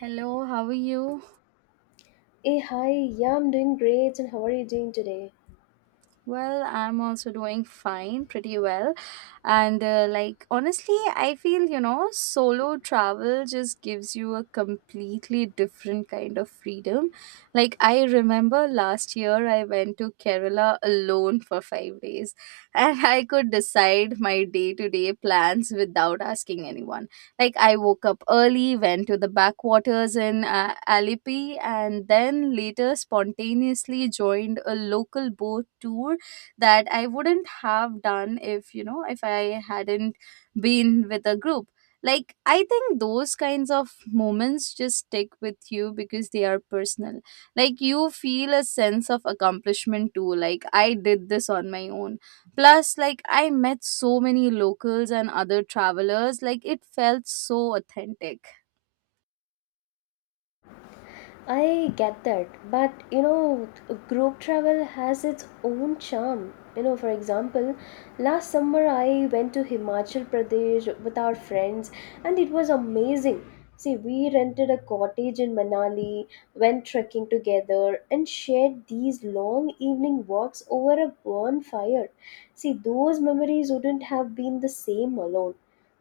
Hello, how are you? Hey, hi. Yeah, I'm doing great. And how are you doing today? Well, I'm also doing fine, pretty well. And like honestly, I feel, solo travel just gives you a completely different kind of freedom. Like I remember last year I went to Kerala alone for 5 days and I could decide my day-to-day plans without asking anyone. Like I woke up early, went to the backwaters in Alipi, and then later spontaneously joined a local boat tour that I wouldn't have done if, you know, if I hadn't been with a group. Like, I think those kinds of moments just stick with you because they are personal. Like, you feel a sense of accomplishment too. Like, I did this on my own. Plus, like, I met so many locals and other travelers. Like, it felt so authentic. I get that, but you know, group travel has its own charm. You know, for example, last summer I went to Himachal Pradesh with our friends and it was amazing. See, we rented a cottage in Manali, went trekking together, and shared these long evening walks over a bonfire. See, those memories wouldn't have been the same alone.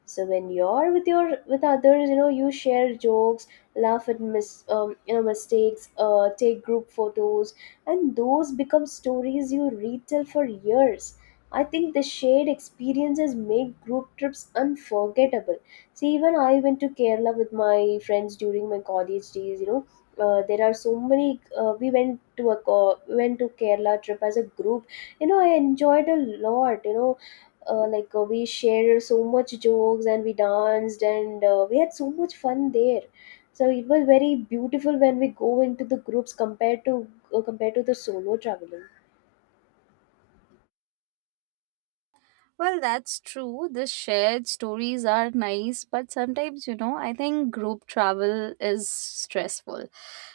So when you're with your with others, you know, you share jokes, laugh at you know, mistakes, take group photos, and those become stories you retell for years. I think the shared experiences make group trips unforgettable. See, even I went to Kerala with my friends during my college days. You know, there are so many. We went to a went to Kerala trip as a group. You know, I enjoyed a lot. You know, we shared so much jokes and we danced, and we had so much fun there, so it was very beautiful when we go into the groups compared to compared to the solo traveling. Well, that's true. The shared stories are nice, but sometimes, you know, I think group travel is stressful.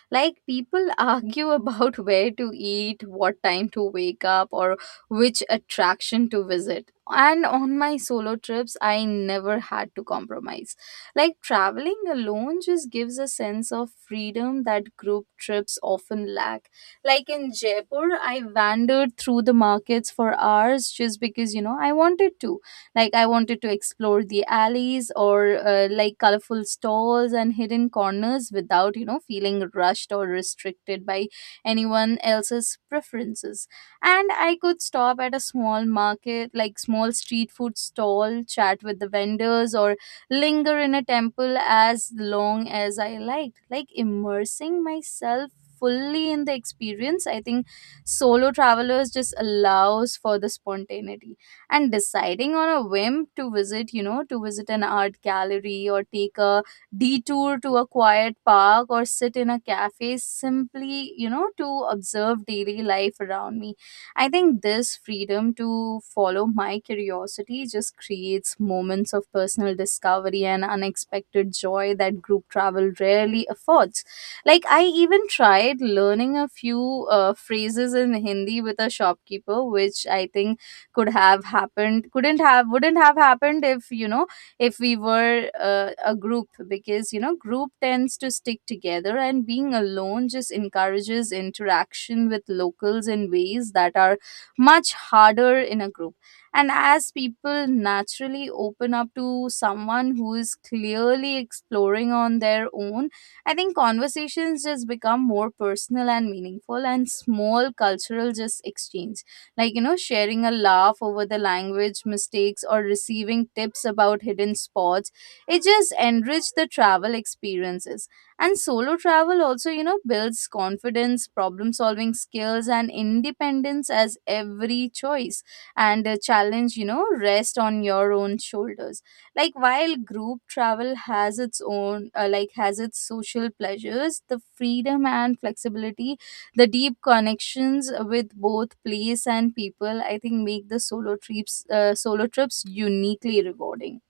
Like people argue about where to eat, what time to wake up, or which attraction to visit. And on my solo trips, I never had to compromise. Like traveling alone just gives a sense of freedom that group trips often lack. Like in Jaipur, I wandered through the markets for hours just because, I wanted to explore the alleys or like colorful stalls and hidden corners without, feeling rushed or restricted by anyone else's preferences. And I could stop at a small market, like small street food stall, chat with the vendors or linger in a temple as long as I liked. Like immersing myself fully in the experience, I think solo travelers just allows for the spontaneity and deciding on a whim to visit an art gallery, or take a detour to a quiet park, or sit in a cafe simply to observe daily life around me. I think this freedom to follow my curiosity just creates moments of personal discovery and unexpected joy that group travel rarely affords. Like I even tried learning a few phrases in Hindi with a shopkeeper, which I think could have happened couldn't have wouldn't have happened if you know if we were a group. Because group tends to stick together and being alone just encourages interaction with locals in ways that are much harder in a group. And as people naturally open up to someone who is clearly exploring on their own, I think conversations just become more personal and meaningful, and small cultural just exchanges, like sharing a laugh over the language mistakes or receiving tips about hidden spots, it just enriched the travel experiences. And solo travel also, builds confidence, problem solving skills, and independence, as every choice and a challenge, rest on your own shoulders. Like while group travel has its social pleasures, the freedom and flexibility, the deep connections with both place and people, I think, make the solo trips uniquely rewarding.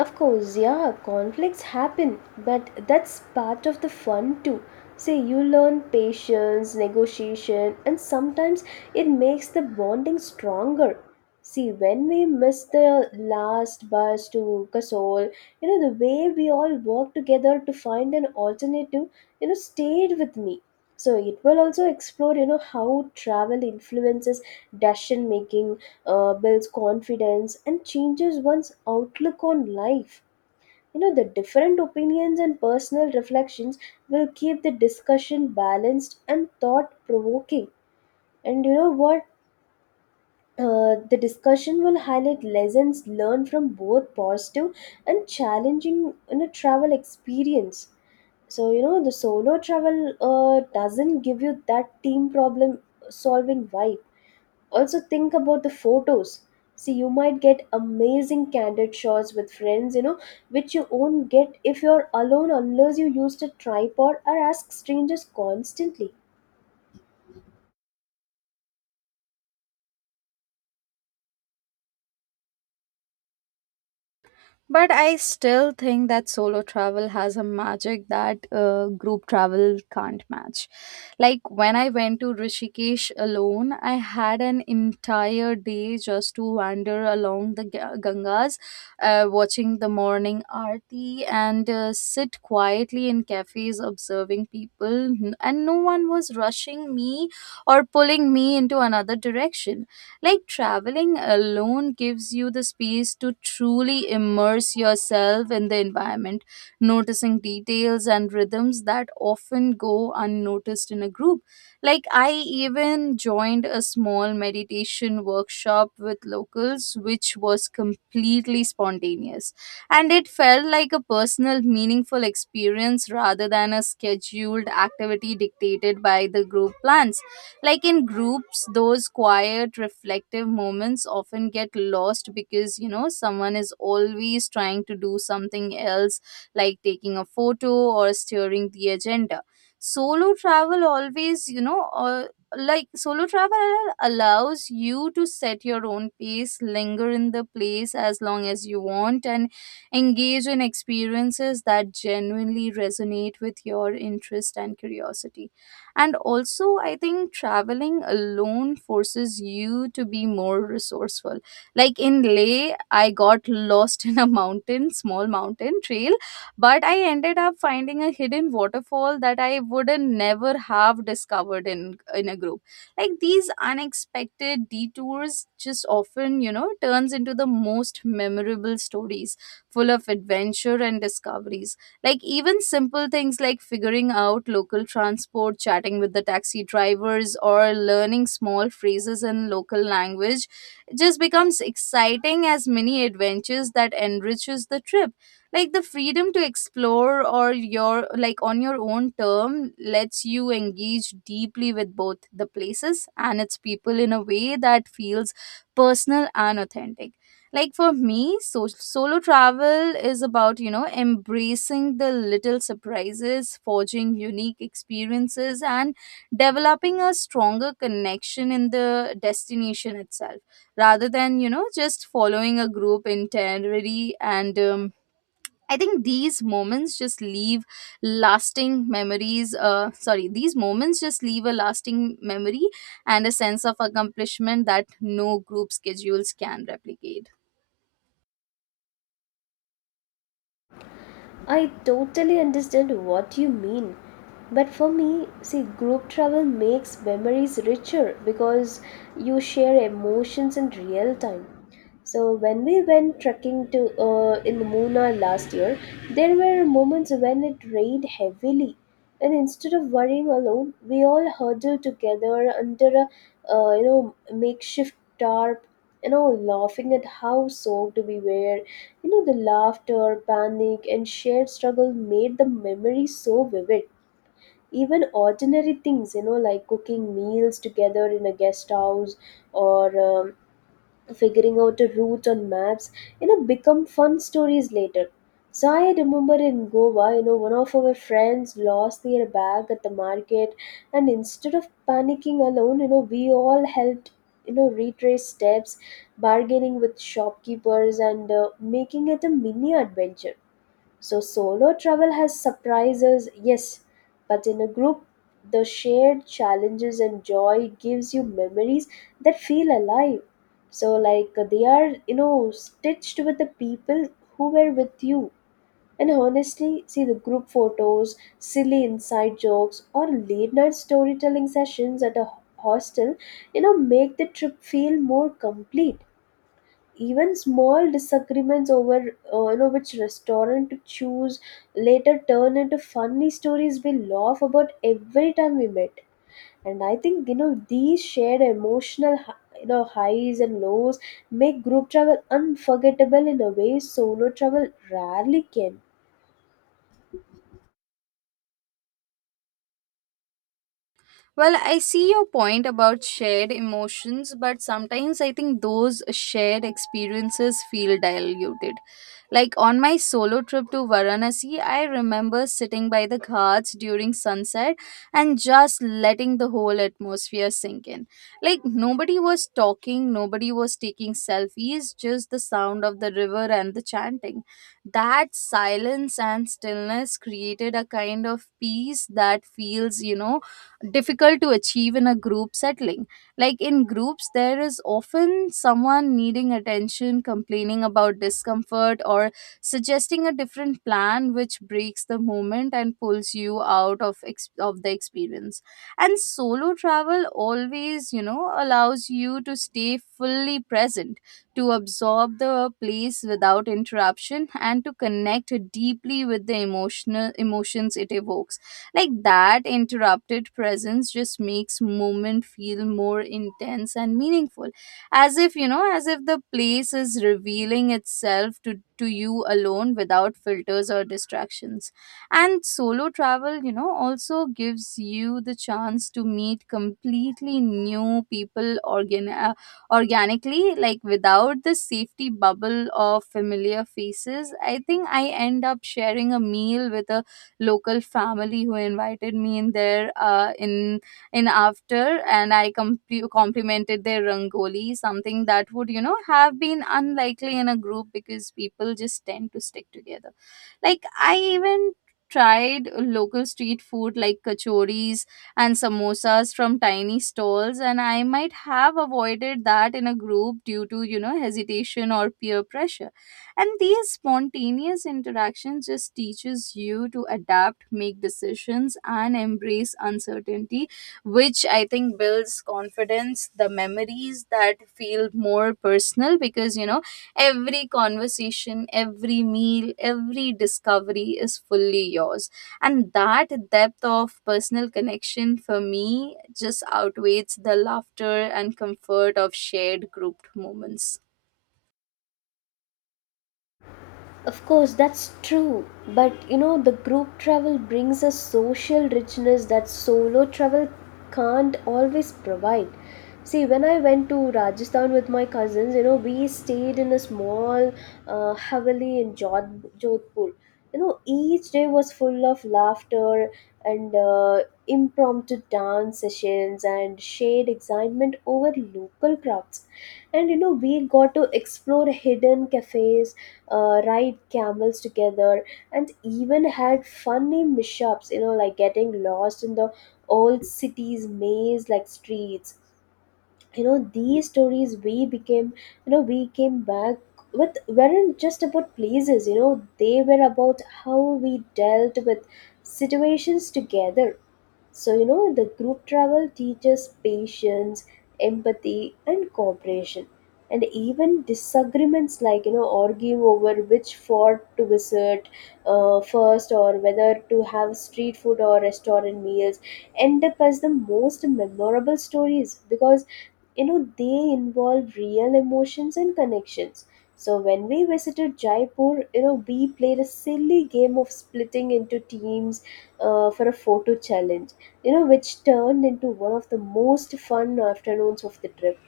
Of course, yeah, conflicts happen, but that's part of the fun too. Say you learn patience, negotiation, and sometimes it makes the bonding stronger. See, when we miss the last bus to Kasol, you know, the way we all worked together to find an alternative, you know, stayed with me. So it will also explore, you know, how travel influences decision making, builds confidence and changes one's outlook on life. You know, the different opinions and personal reflections will keep the discussion balanced and thought provoking. And you know what? The discussion will highlight lessons learned from both positive and challenging, you know, travel experience. So, you know, the solo travel doesn't give you that team problem solving vibe. Also, think about the photos. See, you might get amazing candid shots with friends, you know, which you won't get if you're alone unless you used a tripod or ask strangers constantly. But I still think that solo travel has a magic that group travel can't match. Like when I went to Rishikesh alone, I had an entire day just to wander along the Gangas, watching the morning aarti and sit quietly in cafes observing people. And no one was rushing me or pulling me into another direction. Like traveling alone gives you the space to truly immerse yourself in the environment, noticing details and rhythms that often go unnoticed in a group. Like, I even joined a small meditation workshop with locals, which was completely spontaneous. And it felt like a personal, meaningful experience rather than a scheduled activity dictated by the group plans. Like in groups, those quiet, reflective moments often get lost because, someone is always trying to do something else, like taking a photo or steering the agenda. Solo travel always, you know, uh, solo travel allows you to set your own pace, linger in the place as long as you want, and engage in experiences that genuinely resonate with your interest and curiosity. And also, I think traveling alone forces you to be more resourceful. Like in Leh, I got lost in a small mountain trail, but I ended up finding a hidden waterfall that I wouldn't never have discovered in a group. Like these unexpected detours just often, turns into the most memorable stories, full of adventure and discoveries. Like even simple things like figuring out local transport, chatting with the taxi drivers, or learning small phrases in local language just becomes exciting as mini adventures that enriches the trip. Like the freedom to explore or your like on your own term lets you engage deeply with both the places and its people in a way that feels personal and authentic. Like for me, solo travel is about, embracing the little surprises, forging unique experiences, and developing a stronger connection in the destination itself, rather than, just following a group itinerary. And I think these moments just leave lasting memories. Sorry, these moments just leave a lasting memory and a sense of accomplishment that no group schedules can replicate. I totally understand what you mean. But for me, see, group travel makes memories richer because you share emotions in real time. So when we went trekking to in Munnar last year, there were moments when it rained heavily, and instead of worrying alone, we all huddled together under a you know, makeshift tarp, you know, laughing at how soaked we were. You know, the laughter, panic, and shared struggle made the memory so vivid. Even ordinary things, you know, like cooking meals together in a guest house or figuring out a route on maps, you know, become fun stories later. So I remember in Goa, you know, one of our friends lost their bag at the market, and instead of panicking alone, you know, we all helped, you know, retrace steps, bargaining with shopkeepers, and making it a mini adventure. So solo travel has surprises, yes, but in a group, the shared challenges and joy gives you memories that feel alive. So they are, you know, stitched with the people who were with you. And honestly, see the group photos, silly inside jokes, or late night storytelling sessions at a hostel, you know, make the trip feel more complete. Even small disagreements over you know, which restaurant to choose later turn into funny stories we laugh about every time we met. And I think, you know, these shared emotional you know, highs and lows make group travel unforgettable in a way solo travel rarely can. Well, I see your point about shared emotions, but sometimes I think those shared experiences feel diluted. Like on my solo trip to Varanasi, I remember sitting by the ghats during sunset and just letting the whole atmosphere sink in. Like nobody was talking, nobody was taking selfies, just the sound of the river and the chanting. That silence and stillness created a kind of peace that feels, difficult to achieve in a group setting. Like in groups, there is often someone needing attention, complaining about discomfort, or suggesting a different plan, which breaks the moment and pulls you out of the experience. And solo travel always, allows you to stay fully present, to absorb the place without interruption, and to connect deeply with the emotional emotions it evokes. Like that interrupted presence just makes movement feel more intense and meaningful. As if, as if the place is revealing itself to you alone, without filters or distractions. And solo travel, also gives you the chance to meet completely new people organically, like without the safety bubble of familiar faces. I think I end up sharing a meal with a local family who invited me in there in after. And I complimented their rangoli, something that would, have been unlikely in a group because people just tend to stick together. Like I even tried local street food like kachoris and samosas from tiny stalls, and I might have avoided that in a group due to, hesitation or peer pressure. And these spontaneous interactions just teaches you to adapt, make decisions, and embrace uncertainty, which I think builds confidence. The memories that feel more personal because, every conversation, every meal, every discovery is fully yours. And that depth of personal connection, for me, just outweighs the laughter and comfort of shared grouped moments. Of course, that's true. But you know, the group travel brings a social richness that solo travel can't always provide. See, when I went to Rajasthan with my cousins, you know, we stayed in a small haveli in Jodhpur. You know, each day was full of laughter and impromptu dance sessions and shared excitement over local crafts. And you know, we got to explore hidden cafes, ride camels together, and even had funny mishaps, you know, like getting lost in the old city's maze like streets. You know, these stories we became, you know, we came back with weren't just about places. You know, they were about how we dealt with situations together. So, you know, the group travel teaches patience, empathy, and cooperation. And even disagreements, like, you know, arguing over which fort to visit first, or whether to have street food or restaurant meals, end up as the most memorable stories because, you know, they involve real emotions and connections. So when we visited Jaipur, you know, we played a silly game of splitting into teams for a photo challenge, you know, which turned into one of the most fun afternoons of the trip.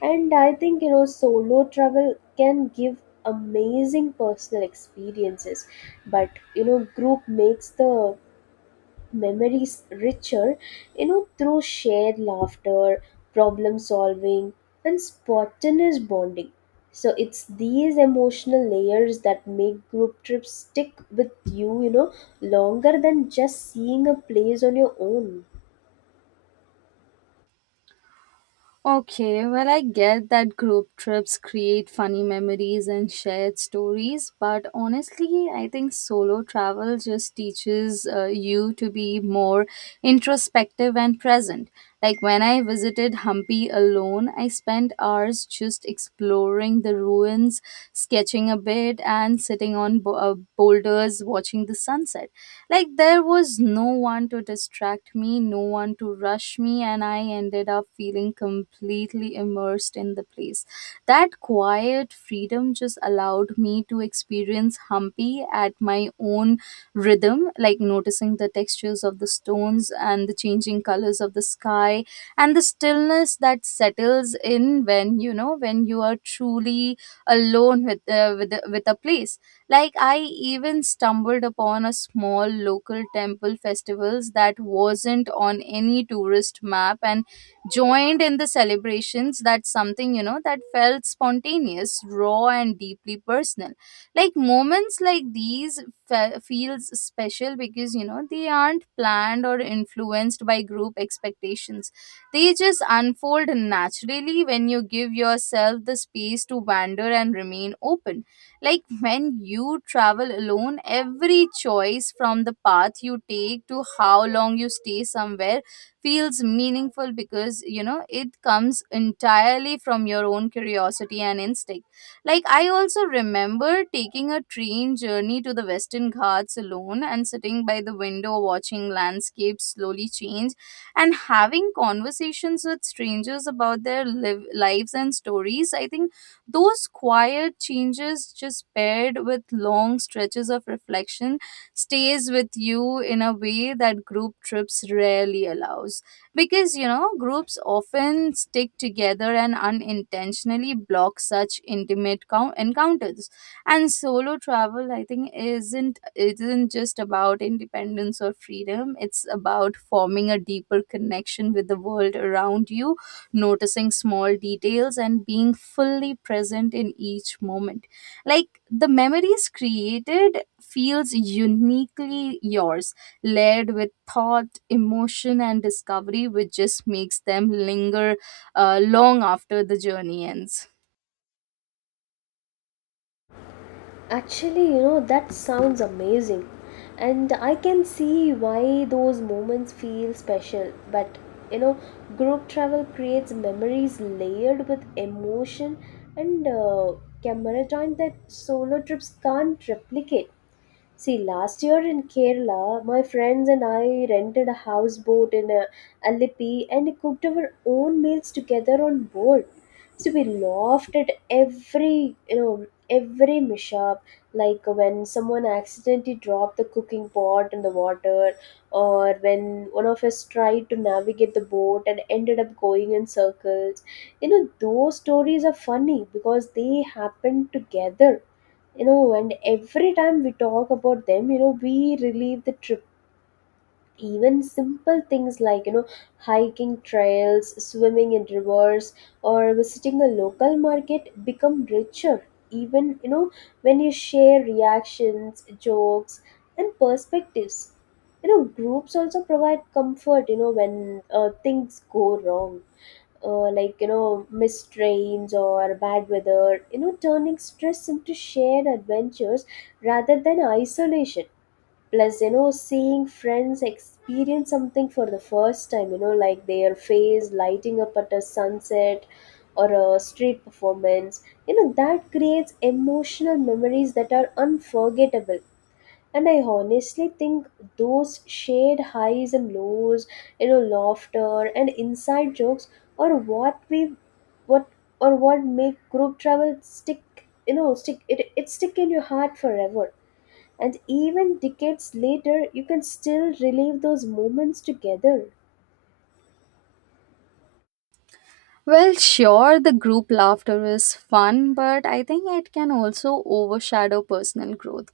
And I think, you know, solo travel can give amazing personal experiences, but, you know, group makes the memories richer, you know, through shared laughter, problem solving, and spontaneous bonding. So it's these emotional layers that make group trips stick with you, you know, longer than just seeing a place on your own. Okay, well, I get that group trips create funny memories and shared stories, but honestly, I think solo travel just teaches you to be more introspective and present. Like when I visited Hampi alone, I spent hours just exploring the ruins, sketching a bit, and sitting on boulders watching the sunset. Like, there was no one to distract me, no one to rush me, and I ended up feeling completely immersed in the place. That quiet freedom just allowed me to experience Hampi at my own rhythm, like noticing the textures of the stones and the changing colors of the sky and the stillness that settles in when, when you are truly alone with a place. Like I even stumbled upon a small local temple festivals that wasn't on any tourist map and joined in the celebrations, that's something, that felt spontaneous, raw, and deeply personal. Like moments like these feels special because, they aren't planned or influenced by group expectations. They just unfold naturally when you give yourself the space to wander and remain open. Like when you travel alone, every choice, from the path you take to how long you stay somewhere, feels meaningful because, it comes entirely from your own curiosity and instinct. Like I also remember taking a train journey to the Western Ghats alone and sitting by the window watching landscapes slowly change and having conversations with strangers about their lives and stories. I think those quiet changes just paired with long stretches of reflection stays with you in a way that group trips rarely allows, because you know groups often stick together and unintentionally block such intimate encounters. And solo travel, I think, isn't just about independence or freedom, it's about forming a deeper connection with the world around you, noticing small details and being fully present in each moment. Like the memories created feels uniquely yours, layered with thought, emotion and discovery, which just makes them linger long after the journey ends. Actually, you know, that sounds amazing. And I can see why those moments feel special. But, you know, group travel creates memories layered with emotion and camera time that solo trips can't replicate. See, last year in Kerala, my friends and I rented a houseboat in a Alipi and cooked our own meals together on board. So we laughed at every, you know, every mishap, like when someone accidentally dropped the cooking pot in the water, or when one of us tried to navigate the boat and ended up going in circles. You know, those stories are funny because they happen together. You know, and every time we talk about them, you know, we relieve the trip. Even simple things, like, you know, hiking trails, swimming in rivers, or visiting a local market become richer, even, you know, when you share reactions, jokes, and perspectives. You know, groups also provide comfort, you know, when things go wrong, like, you know, missed trains or bad weather, you know, turning stress into shared adventures rather than isolation. Plus, you know, seeing friends experience something for the first time, you know, like their face lighting up at a sunset or a street performance, you know, that creates emotional memories that are unforgettable. And I honestly think those shared highs and lows, you know, laughter and inside jokes, or what we what or what make group travel stick, you know, stick it it stick in your heart forever. And even decades later you can still relive those moments together. Well, sure, the group laughter is fun, but I think it can also overshadow personal growth.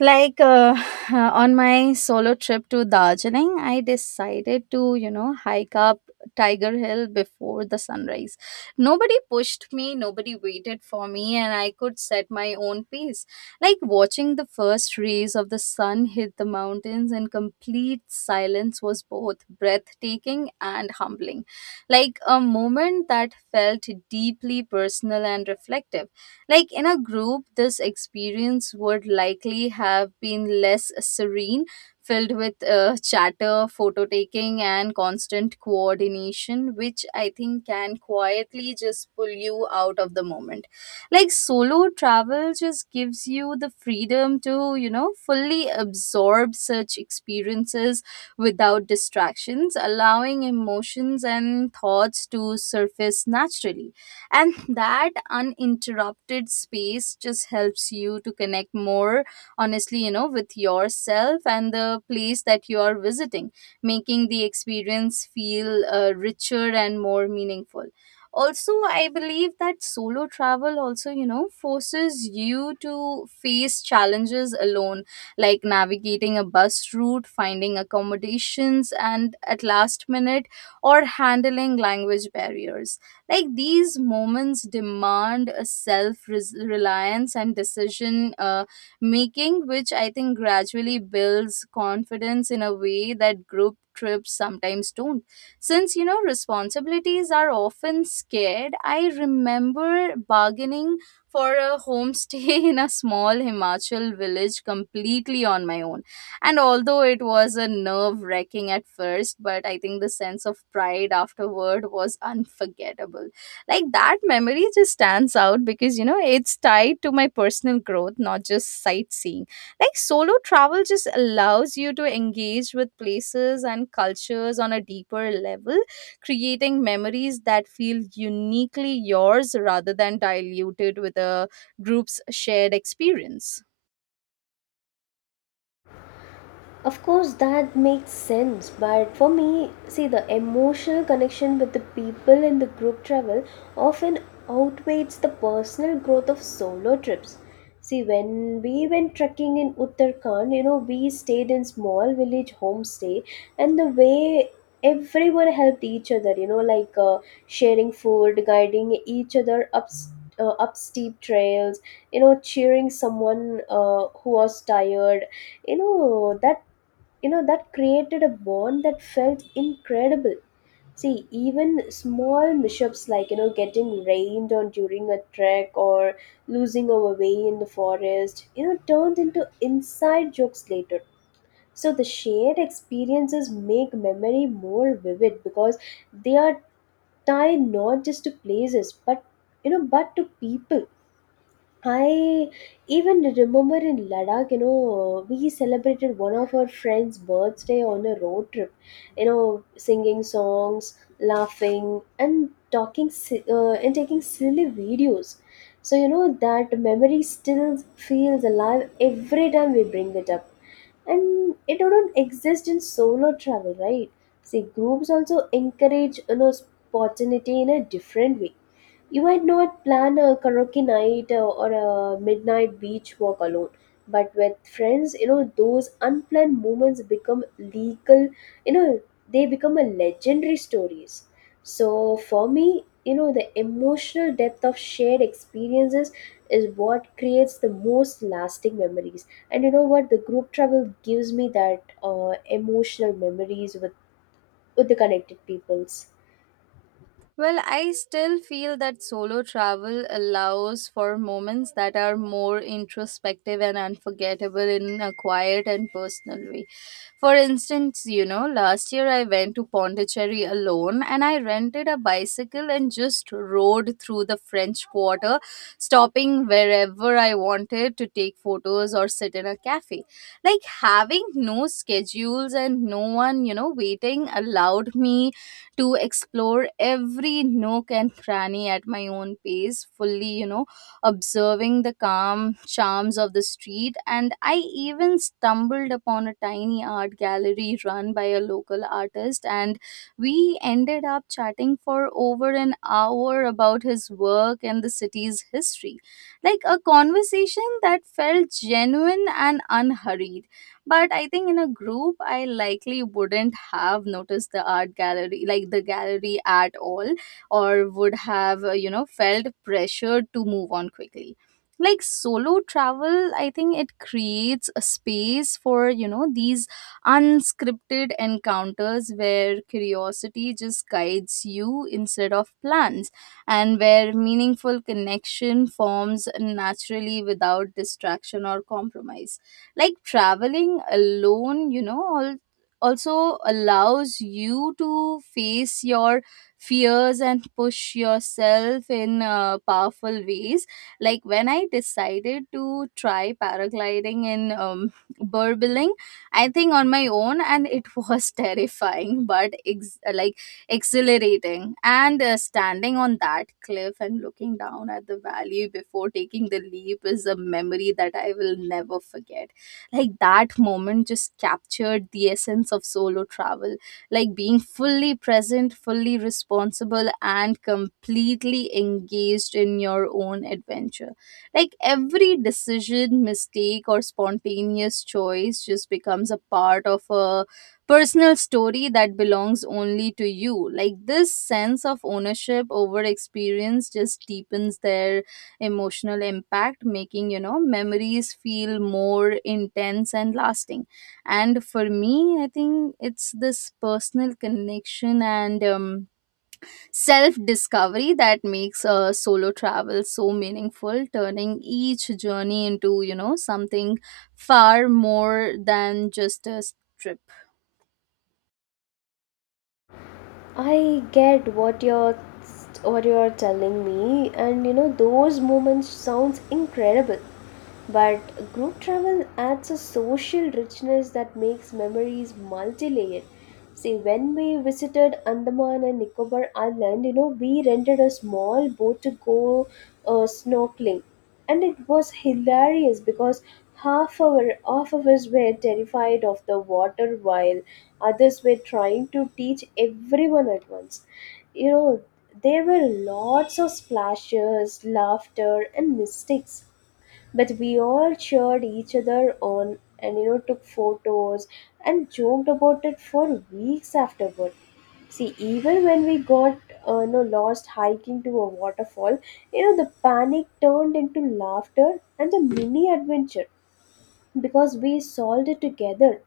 Like on my solo trip to Darjeeling I decided to, you know, hike up Tiger Hill before the sunrise. Nobody pushed me, nobody waited for me, and I could set my own pace. Like watching the first rays of the sun hit the mountains in complete silence was both breathtaking and humbling. Like a moment that felt deeply personal and reflective. Like in a group, this experience would likely have been less serene, filled with chatter, photo taking, and constant coordination, which I think can quietly just pull you out of the moment. Like solo travel just gives you the freedom to, you know, fully absorb such experiences without distractions, allowing emotions and thoughts to surface naturally. And that uninterrupted space just helps you to connect more honestly, you know, with yourself and the place that you are visiting, making the experience feel richer and more meaningful. Also I believe that solo travel also, you know, forces you to face challenges alone, like navigating a bus route, finding accommodations and at last minute, or handling language barriers. Like these moments demand a self reliance and decision making, which I think gradually builds confidence in a way that group trips sometimes don't. Since, you know, responsibilities are often scared, I remember bargaining for a homestay in a small Himachal village completely on my own, and although it was a nerve wracking at first, but I think the sense of pride afterward was unforgettable. Like that memory just stands out because, you know, it's tied to my personal growth, not just sightseeing. Like solo travel just allows you to engage with places and cultures on a deeper level, creating memories that feel uniquely yours rather than diluted with a group's shared experience. Of course, that makes sense. But for me, see, the emotional connection with the people in the group travel often outweighs the personal growth of solo trips. See, when we went trekking in Uttarakhand, you know, we stayed in small village homestay, and the way everyone helped each other, you know, sharing food, guiding each other up steep trails, you know, cheering someone who was tired, you know that you know that created a bond that felt incredible. See, even small mishaps, like, you know, getting rained on during a trek or losing our way in the forest, you know, turned into inside jokes later. So the shared experiences make memory more vivid because they are tied not just to places, but you know but to people. I even remember in Ladakh, you know, we celebrated one of our friend's birthday on a road trip, you know, singing songs, laughing, and talking and taking silly videos. So, you know, that memory still feels alive every time we bring it up. And it don't exist in solo travel, right? See, groups also encourage, you know, spontaneity in a different way. You might not plan a karaoke night or a midnight beach walk alone, but with friends, you know, those unplanned moments become legal, you know, they become a legendary stories. So for me, you know, the emotional depth of shared experiences is what creates the most lasting memories. And you know what? The group travel gives me that emotional memories with the connected peoples. Well, I still feel that solo travel allows for moments that are more introspective and unforgettable in a quiet and personal way. For instance, you know, last year I went to Pondicherry alone and I rented a bicycle and just rode through the French Quarter, stopping wherever I wanted to take photos or sit in a cafe. Like having no schedules and no one, you know, waiting allowed me to explore every nook and cranny at my own pace, fully, you know, observing the calm charms of the street. And I even stumbled upon a tiny art gallery run by a local artist, and we ended up chatting for over an hour about his work and the city's history. Like a conversation that felt genuine and unhurried. But I think in a group I likely wouldn't have noticed the art gallery, like the gallery at all, or would have you know, felt pressured to move on quickly. Like solo travel, I think it creates a space for, you know, these unscripted encounters where curiosity just guides you instead of plans, and where meaningful connection forms naturally without distraction or compromise. Like traveling alone, you know, also allows you to face your fears and push yourself in powerful ways. Like when I decided to try paragliding in burbling, I think, on my own, and it was terrifying but like exhilarating. And standing on that cliff and looking down at the valley before taking the leap is a memory that I will never forget. Like that moment just captured the essence of solo travel. Like being fully present, fully responsible and completely engaged in your own adventure. Like every decision, mistake or spontaneous choice just becomes a part of a personal story that belongs only to you. Like this sense of ownership over experience just deepens their emotional impact, making, you know, memories feel more intense and lasting. And for me, I think it's this personal connection and self discovery that makes solo travel so meaningful, turning each journey into, you know, something far more than just a trip. I get what you're telling me, and you know those moments sounds incredible, but group travel adds a social richness that makes memories multi-layered. See, when we visited Andaman and Nicobar Island, you know, we rented a small boat to go snorkeling, and it was hilarious because half of us were terrified of the water while others were trying to teach everyone at once. You know, there were lots of splashes, laughter, and mistakes. But we all cheered each other on and, you know, took photos and joked about it for weeks afterward. See, even when we got you know, lost hiking to a waterfall, you know, the panic turned into laughter and a mini adventure because we solved it together.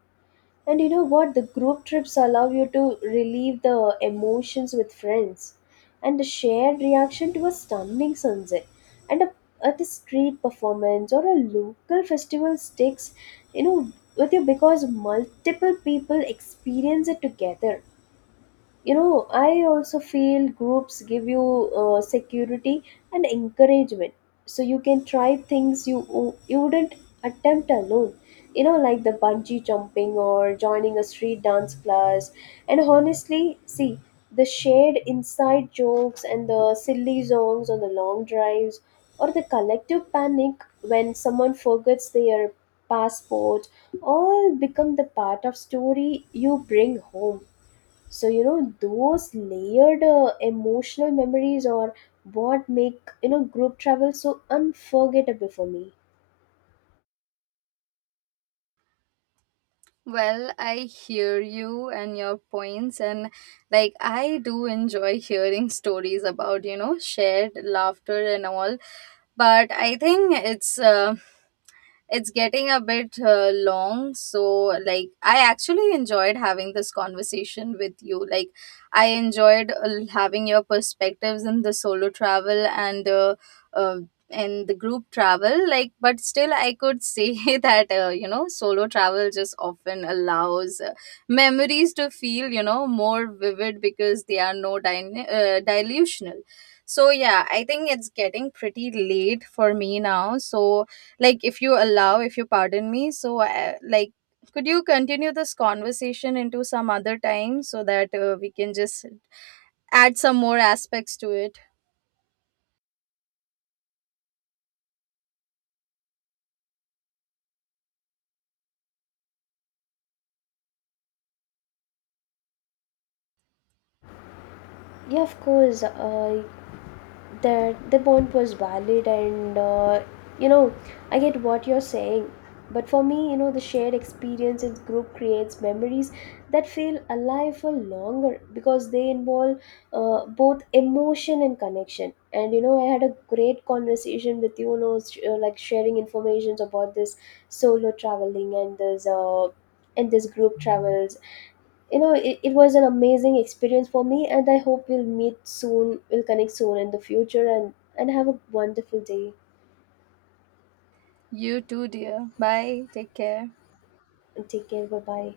And you know what? The group trips allow you to relieve the emotions with friends, and the shared reaction to a stunning sunset, and a, at a street performance or a local festival sticks, you know, with you because multiple people experience it together. You know, I also feel groups give you security and encouragement, so you can try things you wouldn't attempt alone, you know, like the bungee jumping or joining a street dance class. And honestly, see, the shared inside jokes and the silly songs on the long drives, or the collective panic when someone forgets their passport, all become the part of story you bring home. So you know those layered emotional memories are what make, you know, group travel so unforgettable for me. Well, I hear you and your points, and like I do enjoy hearing stories about, you know, shared laughter and all, but I think it's getting a bit long. So like I actually enjoyed having this conversation with you. Like I enjoyed having your perspectives in the solo travel uh, and the group travel. Like but still I could say that you know, solo travel just often allows memories to feel, you know, more vivid because they are no dilutional. So yeah, I think it's getting pretty late for me now. So like if you allow, if you pardon me, so like could you continue this conversation into some other time so that we can just add some more aspects to it. Yeah, of course. That the point was valid, and you know, I get what you're saying, but for me, you know, the shared experience in group creates memories that feel alive for longer because they involve both emotion and connection. And you know, I had a great conversation with you, you know, sharing information about this solo traveling and this and this group travels. You know, it was an amazing experience for me, and I hope we'll meet soon, we'll connect soon in the future, and have a wonderful day. You too, dear. Bye, take care. And take care. Bye bye.